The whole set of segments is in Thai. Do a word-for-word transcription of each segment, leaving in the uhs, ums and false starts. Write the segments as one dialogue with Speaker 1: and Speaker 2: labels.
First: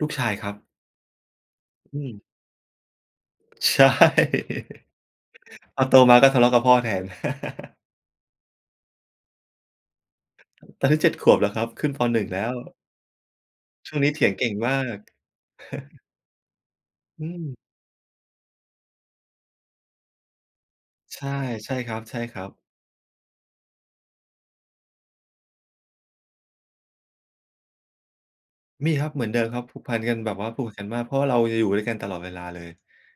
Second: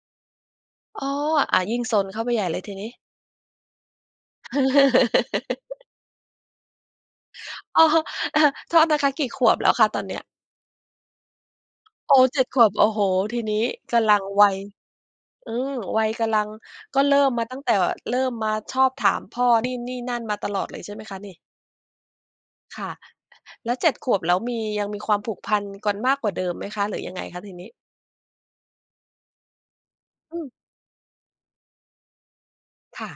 Speaker 1: ลูกชายครับ
Speaker 2: อ๋อ อา ยิ่งซ
Speaker 1: อื
Speaker 2: นเข
Speaker 1: ม
Speaker 2: ้าไปใหญ่เลยทีนี้
Speaker 1: ใช่ พอโตมา ก็ทะเลาะกับพ่อแทน
Speaker 2: อ๋อ เอ่อ โทษนะคะ กี่ขวบแล้วคะตอนเนี้ย?
Speaker 1: ตอนนี้ เจ็ด ขวบ แล้วครับ ขึ้น ป.
Speaker 2: โอ้
Speaker 1: หนึ่ง
Speaker 2: เ
Speaker 1: แ
Speaker 2: จ
Speaker 1: ล
Speaker 2: ็ด
Speaker 1: ้ว
Speaker 2: ขวบ โอ้โฮ! ทีนี้
Speaker 1: ช
Speaker 2: ก
Speaker 1: ่วงนี
Speaker 2: ำ
Speaker 1: ้
Speaker 2: ลั
Speaker 1: เถ
Speaker 2: ง
Speaker 1: ียงเ
Speaker 2: ว
Speaker 1: ก่
Speaker 2: ั
Speaker 1: ง
Speaker 2: ย
Speaker 1: มาก
Speaker 2: อืม วัยกำลัง ก็เร
Speaker 1: อ
Speaker 2: ิ่
Speaker 1: ื
Speaker 2: มมาตั
Speaker 1: ม
Speaker 2: ้งแต่ เริ่มมาชอบถามพ่อ นี่ นี่ นั่น มาตลอดเลยใช่ไหมค
Speaker 1: ใ
Speaker 2: ะ
Speaker 1: ช
Speaker 2: น
Speaker 1: ่
Speaker 2: ี่?
Speaker 1: ใช่ครับ ใช่ครับ
Speaker 2: ค่ะ แล้ว เจ็ด ขวบ แล้วมี ยังมีความผูกพันกันมากกว่าเดิมไหมคะ หรือยังไงคะทีนี้?
Speaker 1: มีครับ เหมือนเดิมครับ ผูกพันกันแบ
Speaker 2: อื
Speaker 1: บว
Speaker 2: ม
Speaker 1: ่าผูกกันมาก เพราะว่าเราจะอยู่ด้วยกันตลอดเวลาเลย
Speaker 2: ค่ะ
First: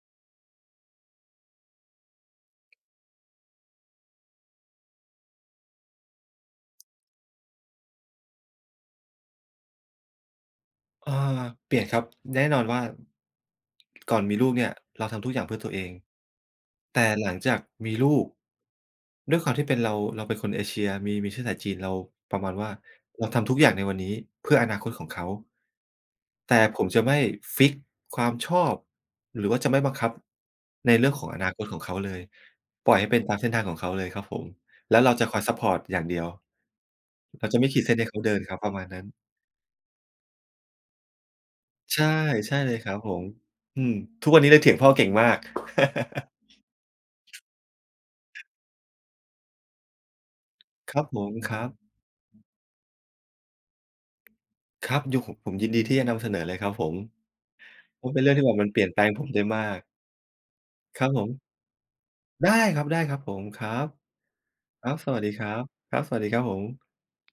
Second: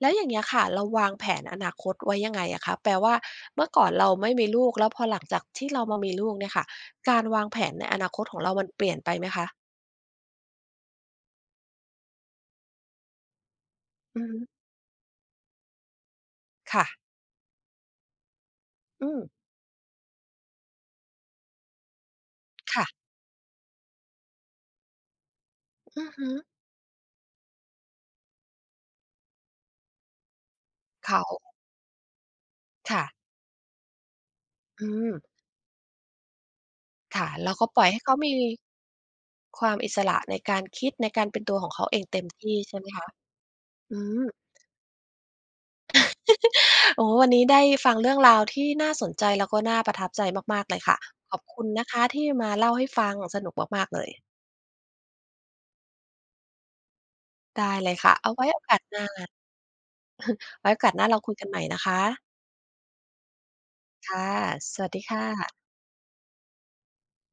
Speaker 2: แล้วอย่างเงี้ยค่ะ เราวาง แผนอนาคตไว้ยังไงอะคะ แปลว่าเมื่อก่อนเราไม่มีลูก แล้วพอหลังจากที่เรามามีลูกเนี่ยค่ะ การวางแผนในอนาคตของเรามันเปลี่ยนไปไหมคะ?
Speaker 1: อา เปลี่ยนครับ แน่นอนว่า ก่อ
Speaker 2: อื
Speaker 1: น
Speaker 2: อ
Speaker 1: ม
Speaker 2: ฮ
Speaker 1: ีล
Speaker 2: ึ
Speaker 1: ูกเนี่ย เราทำทุกอย่างเพื่อตัวเอง
Speaker 2: ค่
Speaker 1: แ
Speaker 2: ะ
Speaker 1: ต่หลังจากมีลูก
Speaker 2: อืม
Speaker 1: ด้วยความที่เป็นเรา เราเป็นคนเอเชีย มี มีเชื้อสายจีน เราประมาณว่า
Speaker 2: ค่ะ
Speaker 1: เราทำทุกอย่างในวันนี้เพื่ออนาคตของเขา
Speaker 2: อือฮึ
Speaker 1: แต่ผมจะไม่ฟิกซ์ความชอบ หรือว่าจะไม่บังคับในเ
Speaker 2: เ
Speaker 1: ร
Speaker 2: ข
Speaker 1: ื่องของอ
Speaker 2: า
Speaker 1: นาคตของเขาเลย ป
Speaker 2: ค
Speaker 1: ล่อย
Speaker 2: ่
Speaker 1: ให
Speaker 2: ะ
Speaker 1: ้เป็นตามเส้นทางของเขาเลยครับผม
Speaker 2: อื
Speaker 1: แล้วเรา
Speaker 2: ม
Speaker 1: จะคอยซัปพอร์ตอย่างเดียว
Speaker 2: ค่ะ
Speaker 1: เร
Speaker 2: เ
Speaker 1: า
Speaker 2: รา
Speaker 1: จะ
Speaker 2: ก
Speaker 1: ไม
Speaker 2: ็
Speaker 1: ่ข
Speaker 2: ป
Speaker 1: ี
Speaker 2: ล
Speaker 1: ด
Speaker 2: ่
Speaker 1: เ
Speaker 2: อย
Speaker 1: ส้
Speaker 2: ให
Speaker 1: น
Speaker 2: ้
Speaker 1: ให้
Speaker 2: เข
Speaker 1: เข
Speaker 2: า
Speaker 1: า
Speaker 2: ม
Speaker 1: เด
Speaker 2: ี
Speaker 1: ินครับ ประมาณนั้น
Speaker 2: ความอิสระในการคิด ในการเป็นตัวของเขาเ
Speaker 1: ใ
Speaker 2: อ
Speaker 1: ช่
Speaker 2: งเต็มท
Speaker 1: ใช
Speaker 2: ี่
Speaker 1: ่เล
Speaker 2: ใช
Speaker 1: ย
Speaker 2: ่ไห
Speaker 1: ค
Speaker 2: ม
Speaker 1: รับ
Speaker 2: คะ?
Speaker 1: ผม อืม
Speaker 2: อื
Speaker 1: ทุ
Speaker 2: อ
Speaker 1: กวันนี้เลยเถียงพ่อเก่งมาก
Speaker 2: โอ้ วันนี้ได้ฟังเรื่องราวที่น่าสนใจ แล้วก็น่าประทับใจมาก ๆ เลยค่
Speaker 1: ค
Speaker 2: ะ
Speaker 1: รับผ
Speaker 2: ข
Speaker 1: ม
Speaker 2: อบ
Speaker 1: คร
Speaker 2: คุ
Speaker 1: ั
Speaker 2: ณ
Speaker 1: บ
Speaker 2: นะคะที่มาเล่าให้ฟัง สนุกมาก ๆ เลย
Speaker 1: ครับ อยู่ ห ผมยินดีที่จะนำเสนอเลยครับผม
Speaker 2: ได้เลย
Speaker 1: ก
Speaker 2: ค
Speaker 1: ็
Speaker 2: ่ะ
Speaker 1: เป็น
Speaker 2: เอ
Speaker 1: เรื
Speaker 2: า
Speaker 1: ่อง
Speaker 2: ไ
Speaker 1: ที
Speaker 2: ว้
Speaker 1: ่แบ
Speaker 2: โอ
Speaker 1: บมัน
Speaker 2: กา
Speaker 1: เป
Speaker 2: ส
Speaker 1: ลี่ยน
Speaker 2: หน
Speaker 1: แป
Speaker 2: ้
Speaker 1: ล
Speaker 2: า
Speaker 1: งผมได้มาก
Speaker 2: ไว้โอกาส
Speaker 1: ค
Speaker 2: หน้
Speaker 1: รั
Speaker 2: า
Speaker 1: บ
Speaker 2: เรา
Speaker 1: ผ
Speaker 2: ค
Speaker 1: ม
Speaker 2: ุยกันใหม่นะคะ
Speaker 1: ได้ครับ ได้ครับผม ครับ
Speaker 2: ค่ะ ส
Speaker 1: ค
Speaker 2: วั
Speaker 1: ร
Speaker 2: ส
Speaker 1: ับ
Speaker 2: ดี
Speaker 1: ส
Speaker 2: ค
Speaker 1: วั
Speaker 2: ่
Speaker 1: สดีค
Speaker 2: ะ
Speaker 1: รับ ครับ สวัสดีครับผม